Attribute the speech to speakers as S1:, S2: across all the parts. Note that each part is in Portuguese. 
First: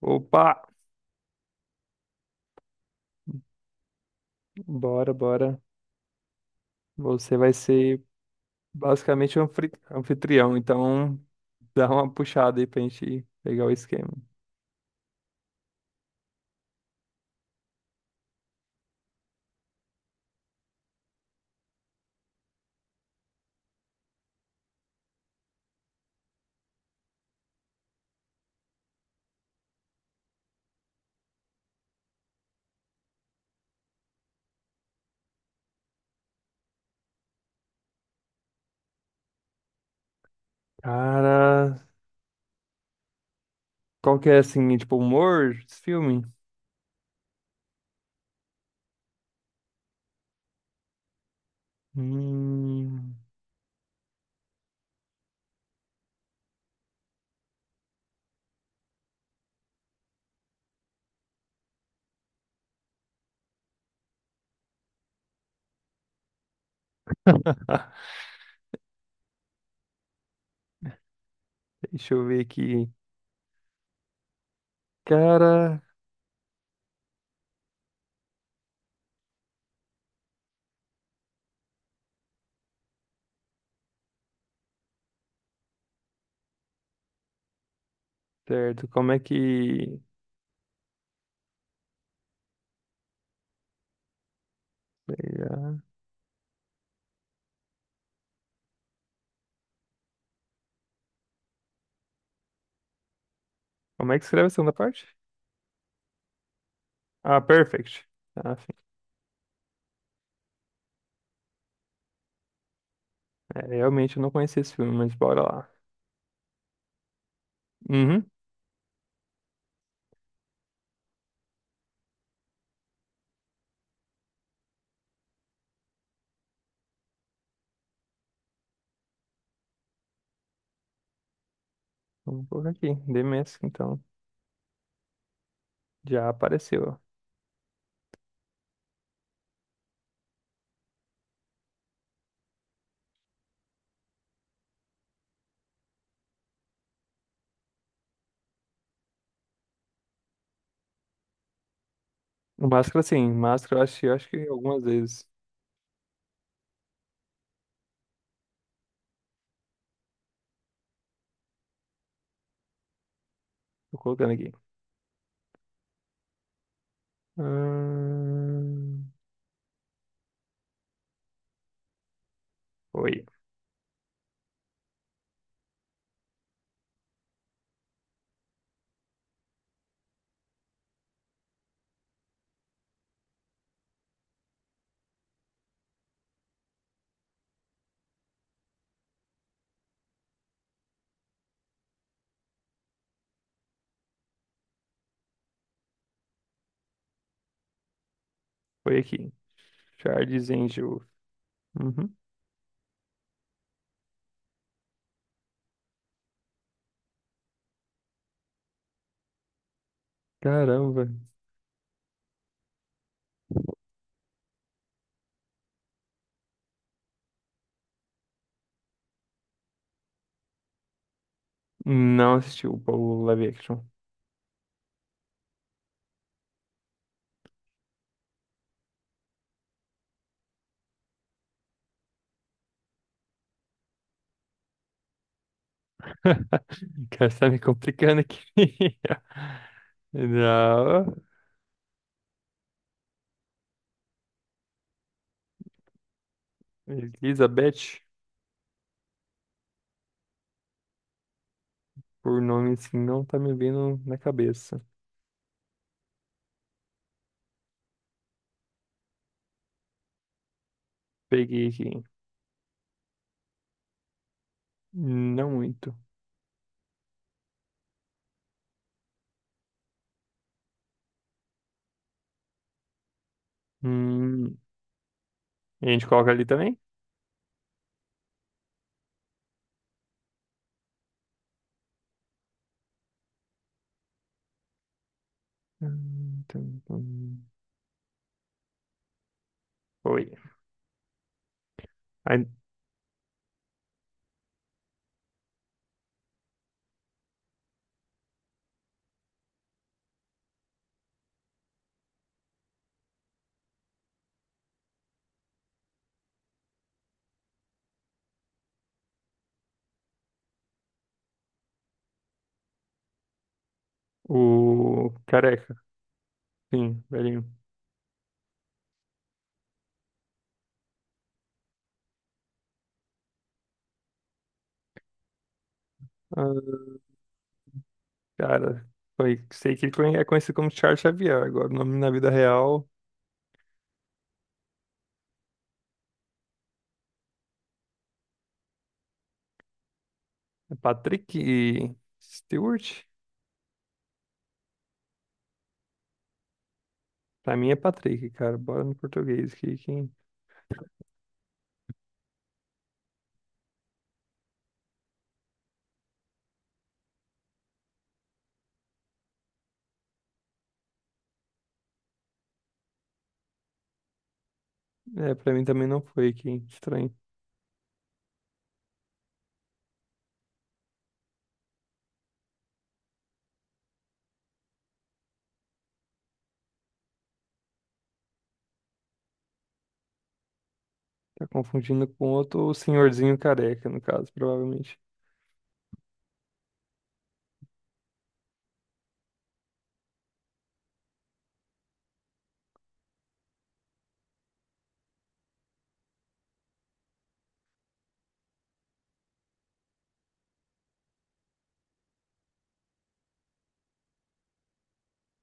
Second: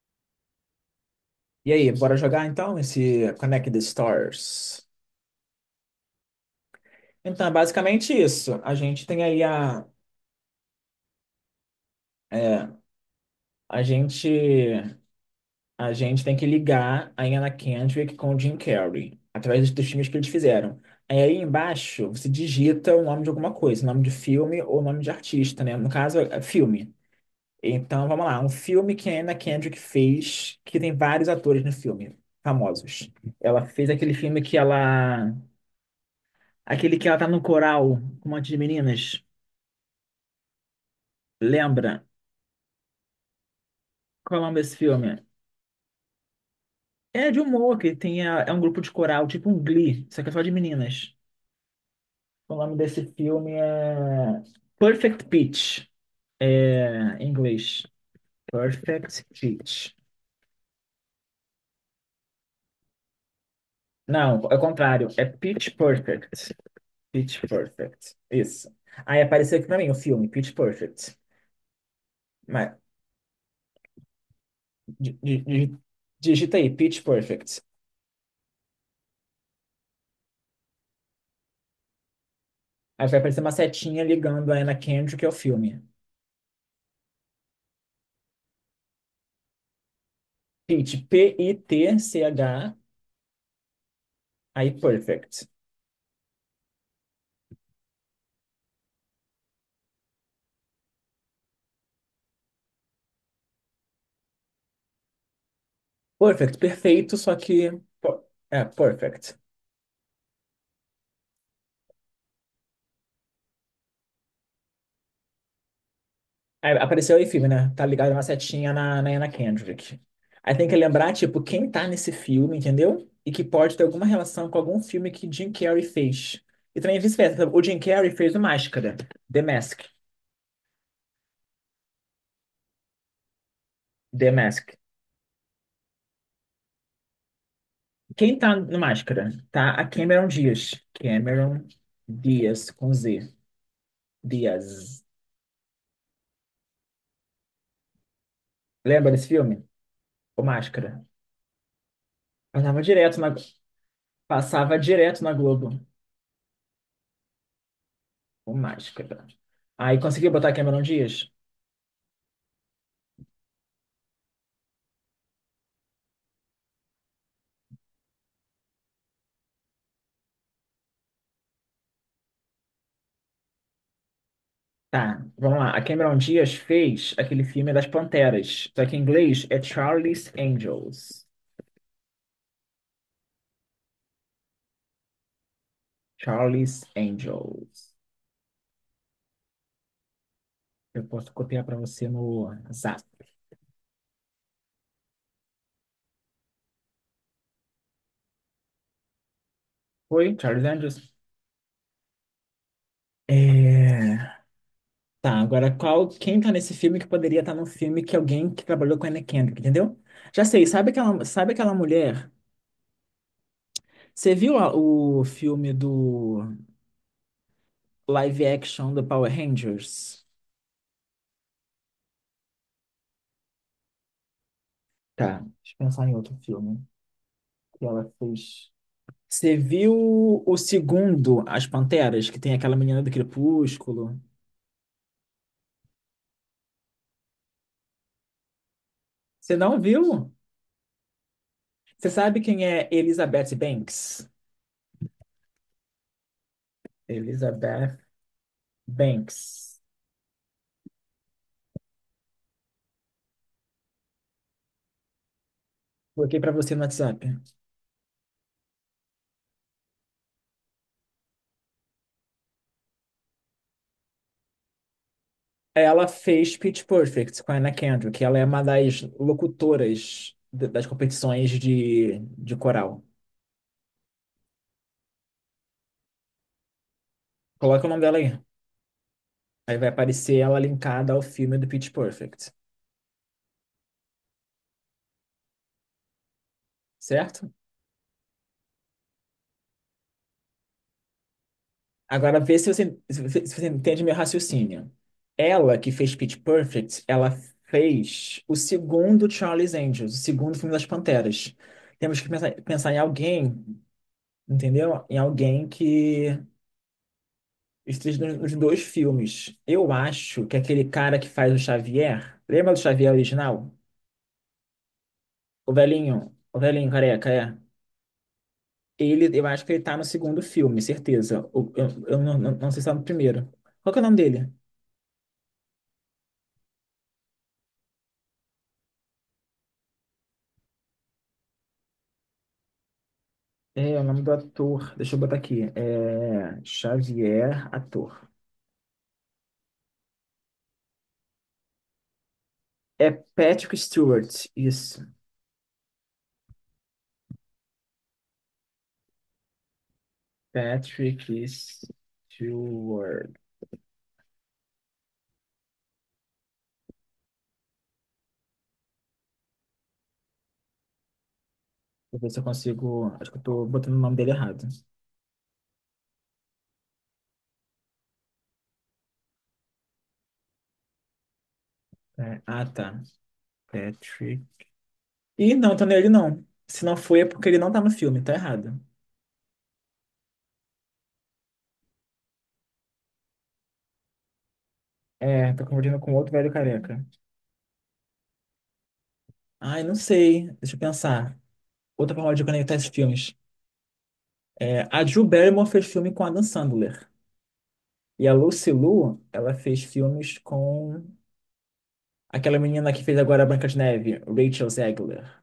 S1: Opa,
S2: E aí, bora jogar então esse Connect the Stars?
S1: bora, bora. Você
S2: Então, é
S1: vai ser
S2: basicamente isso. A gente tem
S1: basicamente o
S2: aí a.
S1: anfitrião, então dá uma puxada aí
S2: é,
S1: pra gente pegar o
S2: a
S1: esquema.
S2: gente. A gente tem que ligar a Anna Kendrick com o Jim Carrey, através dos filmes que eles fizeram. Aí embaixo, você digita o nome de alguma coisa, nome de filme ou nome de artista, né? No caso, é filme. Então, vamos lá. Um filme que a Anna Kendrick fez, que tem vários atores no filme, famosos. Ela fez aquele filme que ela. Aquele que ela tá no coral com um monte de meninas.
S1: Cara,
S2: Lembra?
S1: qual que é
S2: Qual é o nome
S1: assim,
S2: desse
S1: tipo,
S2: filme?
S1: humor desse filme?
S2: É de humor, que tem é um grupo de coral, tipo um Glee, só que é só de meninas. O nome desse
S1: Hum...
S2: filme é Perfect Pitch. É, em inglês. Perfect Pitch. Não, é o contrário. É Pitch Perfect. Pitch Perfect. Isso. Aí apareceu aqui pra mim o filme, Pitch Perfect.
S1: Deixa eu ver
S2: Mas,
S1: aqui.
S2: di- di-
S1: Cara,
S2: di- digita aí, Pitch Perfect. Aí vai aparecer uma setinha ligando a Anna Kendrick que é o filme.
S1: certo, como é que.
S2: Pit, Pitch, aí perfect.
S1: Como é que escreve a segunda parte?
S2: Perfect, perfeito, só
S1: Ah,
S2: que.
S1: perfect.
S2: po-
S1: Ah,
S2: É,
S1: sim.
S2: perfect.
S1: É, realmente eu não conhecia esse filme, mas bora lá.
S2: Aí apareceu aí filme, né? Tá ligado uma
S1: Uhum.
S2: setinha na Anna Kendrick. Aí tem que lembrar, tipo, quem tá nesse filme, entendeu? E que pode ter alguma relação com algum filme que Jim Carrey fez. E também vice-versa. O Jim Carrey fez o Máscara, The Mask.
S1: Vamos colocar aqui. The Mask, então.
S2: The Mask.
S1: Já apareceu.
S2: Quem tá no Máscara? Tá a Cameron Diaz. Cameron Diaz, com Z. Diaz. Lembra desse filme? O Máscara. Passava
S1: Máscara,
S2: direto
S1: sim.
S2: na,
S1: Máscara, eu acho que
S2: Passava
S1: algumas
S2: direto
S1: vezes.
S2: na Globo, o Máscara. Aí conseguiu botar a Cameron Diaz?
S1: Tô colocando aqui. Ahn, Foi.
S2: Tá, vamos lá. A Cameron Diaz fez aquele filme das Panteras, só que em inglês é Charlie's Angels. Charlie's Angels. Eu posso copiar pra você no Zap.
S1: Foi aqui.
S2: Oi,
S1: Charles
S2: Charlie's
S1: Angel.
S2: Angels?
S1: Uhum.
S2: É... Tá, agora quem tá nesse filme que poderia estar no filme que alguém que trabalhou com a Anna Kendrick, entendeu? Já sei,
S1: Caramba.
S2: sabe aquela mulher? Você viu o filme do live action do Power Rangers.
S1: Não assisti o live action.
S2: Tá. Deixa eu pensar em outro filme que ela fez. Você viu o segundo, As Panteras, que tem aquela menina do Crepúsculo?
S1: Cara, você tá me complicando aqui.
S2: Você não viu?
S1: Não.
S2: Você sabe quem é Elizabeth Banks? Elizabeth
S1: Elizabeth,
S2: Banks.
S1: por nome assim, não tá me vindo na cabeça.
S2: Coloquei pra você no WhatsApp.
S1: Peguei aqui. Não muito.
S2: Ela fez Pitch Perfect com a Anna Kendrick, que ela é uma das locutoras d- das competições de coral.
S1: Hum, E a gente coloca ali também?
S2: Coloca o nome dela aí. Aí vai aparecer ela linkada ao filme do Pitch Perfect.
S1: Tum, tum.
S2: Certo?
S1: Foi.
S2: Agora, vê se você entende meu raciocínio. Ela que fez Pitch Perfect, ela fez o segundo Charlie's Angels, o segundo filme das Panteras. Temos que pensar em alguém, entendeu? Em alguém que esteja nos dois filmes. Eu acho que aquele cara que faz o Xavier, lembra do Xavier original?
S1: O careca,
S2: O velhinho
S1: sim,
S2: careca,
S1: velhinho.
S2: é. Ele, eu acho que ele tá no segundo filme, certeza. O- Eu não sei se tá no primeiro. Qual que é o nome dele?
S1: Ah, cara, foi, sei que ele é conhecido como Charles Xavier. Agora, o nome na vida real
S2: É, o nome do ator, deixa eu botar aqui, é Xavier, ator.
S1: é Patrick Stewart.
S2: É Patrick Stewart, isso.
S1: Pra mim é Patrick, cara. Bora no português que quem
S2: Patrick Stewart. Deixa eu ver se eu consigo, acho que eu tô botando o nome dele errado.
S1: é pra mim também não foi quem estranho.
S2: É, ah, tá. Patrick. Ih, não, tô nele não. Se não foi, é porque ele não tá no filme, tá errado.
S1: Tá confundindo com outro senhorzinho careca, no caso, provavelmente.
S2: É, tô confundindo com outro velho careca. Ai, não sei, deixa eu pensar. Outra forma de conectar esses filmes. É, a Drew Barrymore fez filme com Adam Sandler. E a Lucy Liu, ela fez filmes com aquela menina que fez agora a Branca de Neve, Rachel Zegler.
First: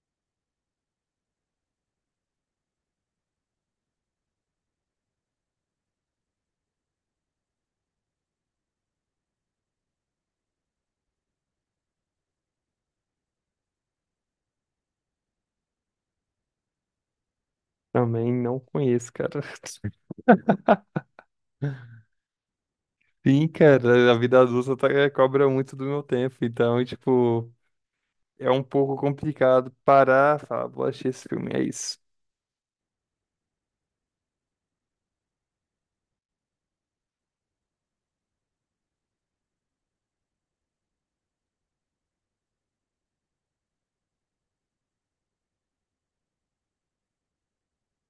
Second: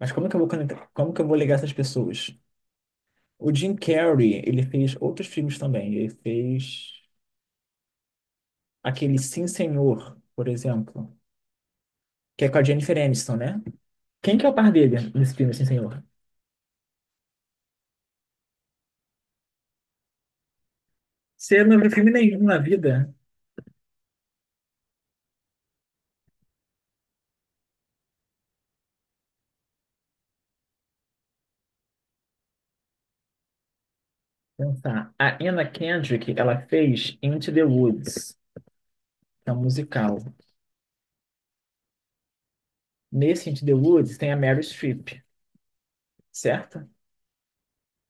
S2: Mas como que eu vou conectar, como que eu vou ligar essas pessoas? O Jim Carrey, ele fez outros filmes também. Ele fez aquele Sim Senhor, por exemplo, que é com a Jennifer Aniston, né? Quem que é o par dele nesse filme, Sim Senhor?
S1: Também não conheço, cara.
S2: Você não viu filme nenhum na vida?
S1: Sim, cara, a vida adulta cobra muito do meu tempo, então, tipo, é um pouco complicado parar, e falar, vou assistir esse filme, é isso.
S2: Pensar. A Anna Kendrick, ela fez Into the Woods, que é um musical. Nesse Into the Woods tem a Meryl Streep, certo?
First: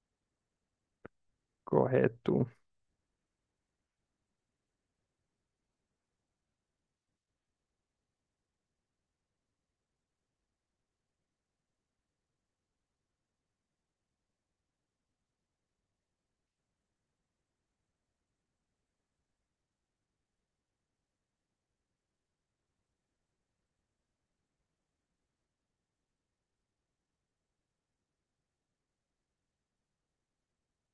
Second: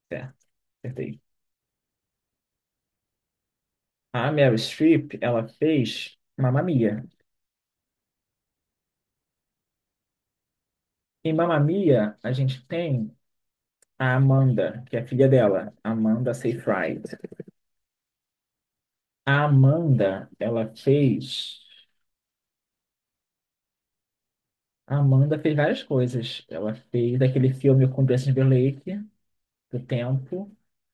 S2: Certo, acertei.
S1: Correto.
S2: A Meryl Streep, ela fez Mamma Mia. Em Mamma Mia, a gente tem a Amanda, que é a filha dela, Amanda Seyfried. A Amanda, ela fez... A Amanda fez várias coisas. Ela fez aquele filme com Justin Timberlake, do Tempo.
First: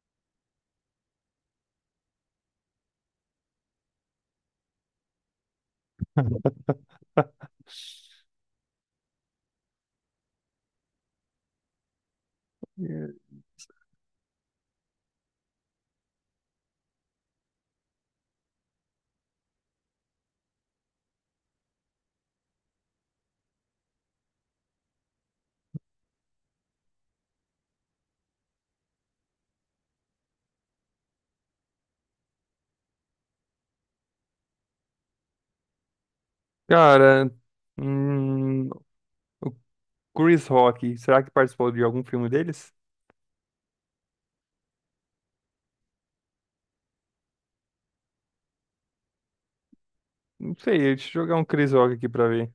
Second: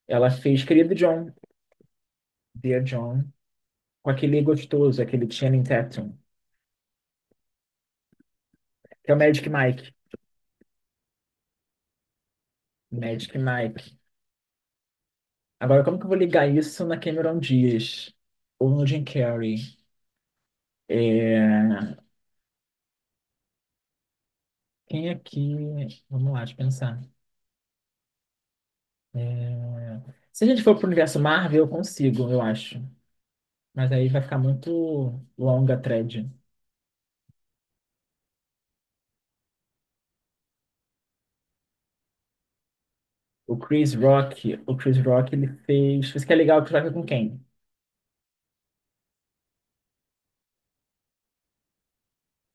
S2: Ela fez Querido John, Dear John, com aquele gostoso, aquele Channing Tatum, que é o Magic Mike. Magic Mike. Agora, como que eu vou ligar isso na Cameron Diaz? Ou no Jim Carrey? É, quem aqui? Vamos lá, deixa eu pensar. É, se a gente for pro universo Marvel, eu consigo, eu acho. Mas aí vai ficar muito longa a thread.
S1: Cara, hum, o Chris Rock, será que participou de algum filme deles?
S2: O Chris Rock ele fez. Isso que é legal, o Chris Rock é com quem?
S1: Não sei, deixa eu jogar um Chris Rock aqui pra ver.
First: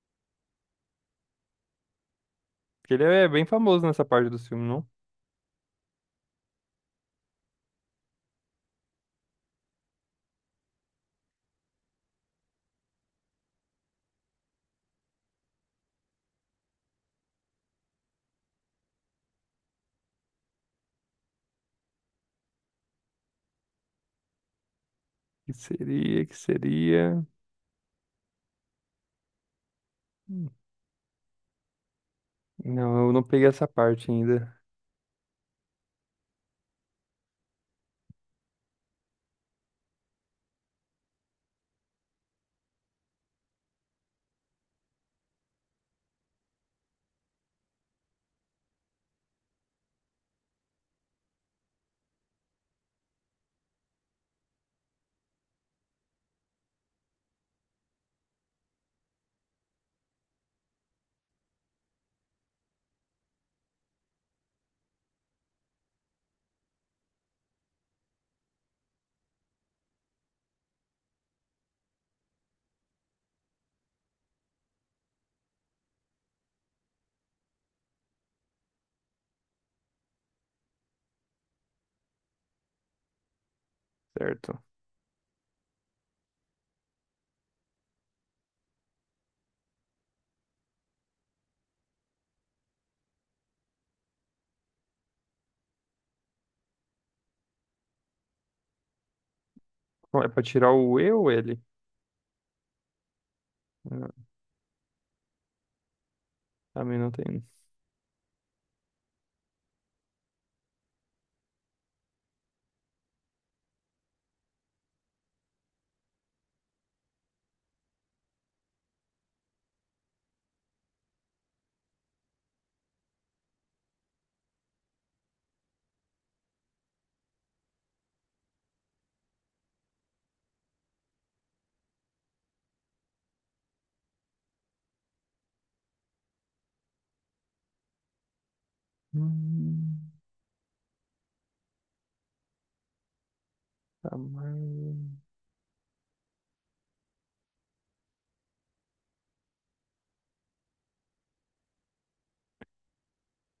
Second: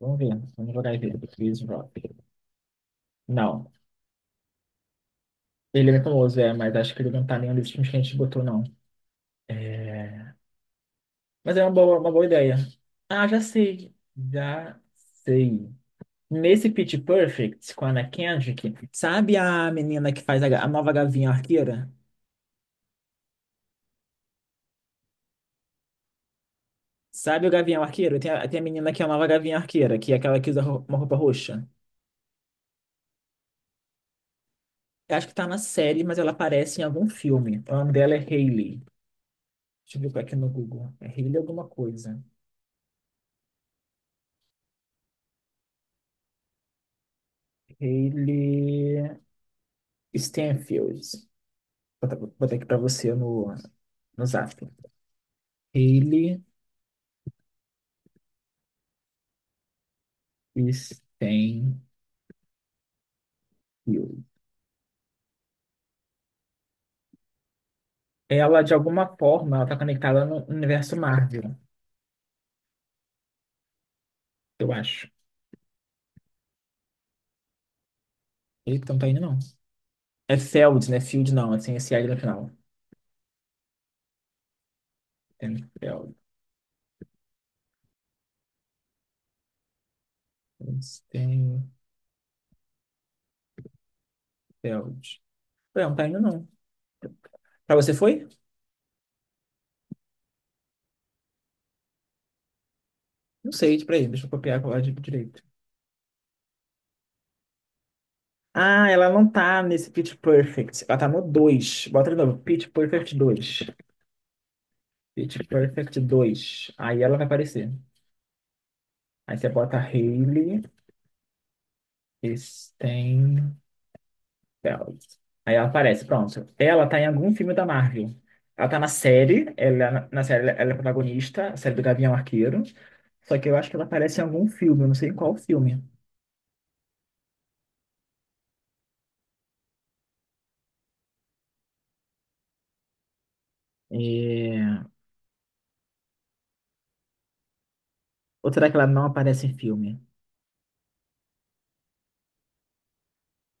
S2: Vamos ver, vamos jogar e ver. O Chris Rock.
S1: Porque ele é bem
S2: Não,
S1: famoso nessa parte do filme, não?
S2: ele é bem famoso, é, mas acho que ele não tá nenhum dos filmes que a gente botou, não. É, mas é uma boa ideia. Ah, já sei, já sei. Nesse Pitch Perfect com a Anna Kendrick, sabe a menina que faz a nova Gavião Arqueira?
S1: Que seria...
S2: Sabe o Gavião Arqueiro? Tem a menina que é a nova Gavião Arqueira, que é aquela
S1: Hum,
S2: que usa uma roupa roxa.
S1: não, eu não peguei essa parte ainda,
S2: Eu acho que tá na série, mas ela aparece em algum filme. O nome dela é Hailey. Deixa eu ver aqui no Google. É Hailey alguma coisa. Hailey Stenfield. Vou botar aqui pra você no Zap. Hailey Stenfield. Ela, de alguma forma, ela tá conectada no universo Marvel. Eu acho. Eita, então não tá indo, não. É Feld, né? Field não, assim, é sem esse S L no final.
S1: certo?
S2: Feld. Feld. Não tá indo, não. Pra você foi?
S1: Bom, é pra tirar o E ou L?
S2: Não sei, tipo, peraí,
S1: Ah,
S2: deixa eu copiar a de direito.
S1: a mim não tem.
S2: Ah, ela não tá nesse Pitch Perfect. Ela tá no dois. Bota de novo. Pitch Perfect 2. Pitch Perfect 2. Aí ela vai aparecer. Aí você bota Hayley Stein. Dela. Aí ela aparece, pronto. Ela tá em algum filme da Marvel. Ela tá na série, ela, na série ela é protagonista, a série do Gavião Arqueiro. Só que eu acho que ela aparece em algum filme, eu não sei em qual filme.
S1: Hum, tamanho.
S2: É... Ou será que ela não aparece em filme?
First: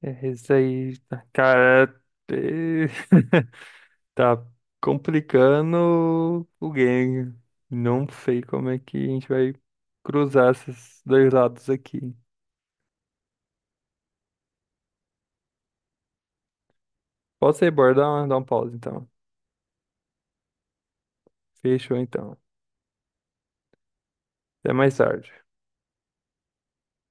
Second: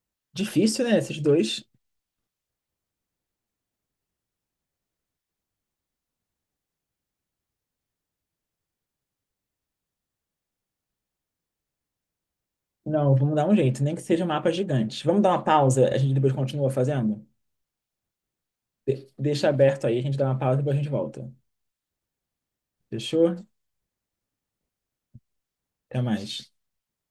S1: É esse
S2: Difícil, né,
S1: aí.
S2: esses dois?
S1: Cara, é- tá complicando o game. Não sei como é que a gente vai cruzar esses dois lados aqui.
S2: Não, vamos dar um jeito, nem que seja um mapa gigante. Vamos dar uma pausa, a gente depois continua fazendo?
S1: Posso ir, bora? Dar um pause então.
S2: De- deixa aberto aí, a gente dá uma pausa e depois a gente volta.
S1: Fechou então.
S2: Fechou?
S1: Até mais tarde.
S2: Até mais.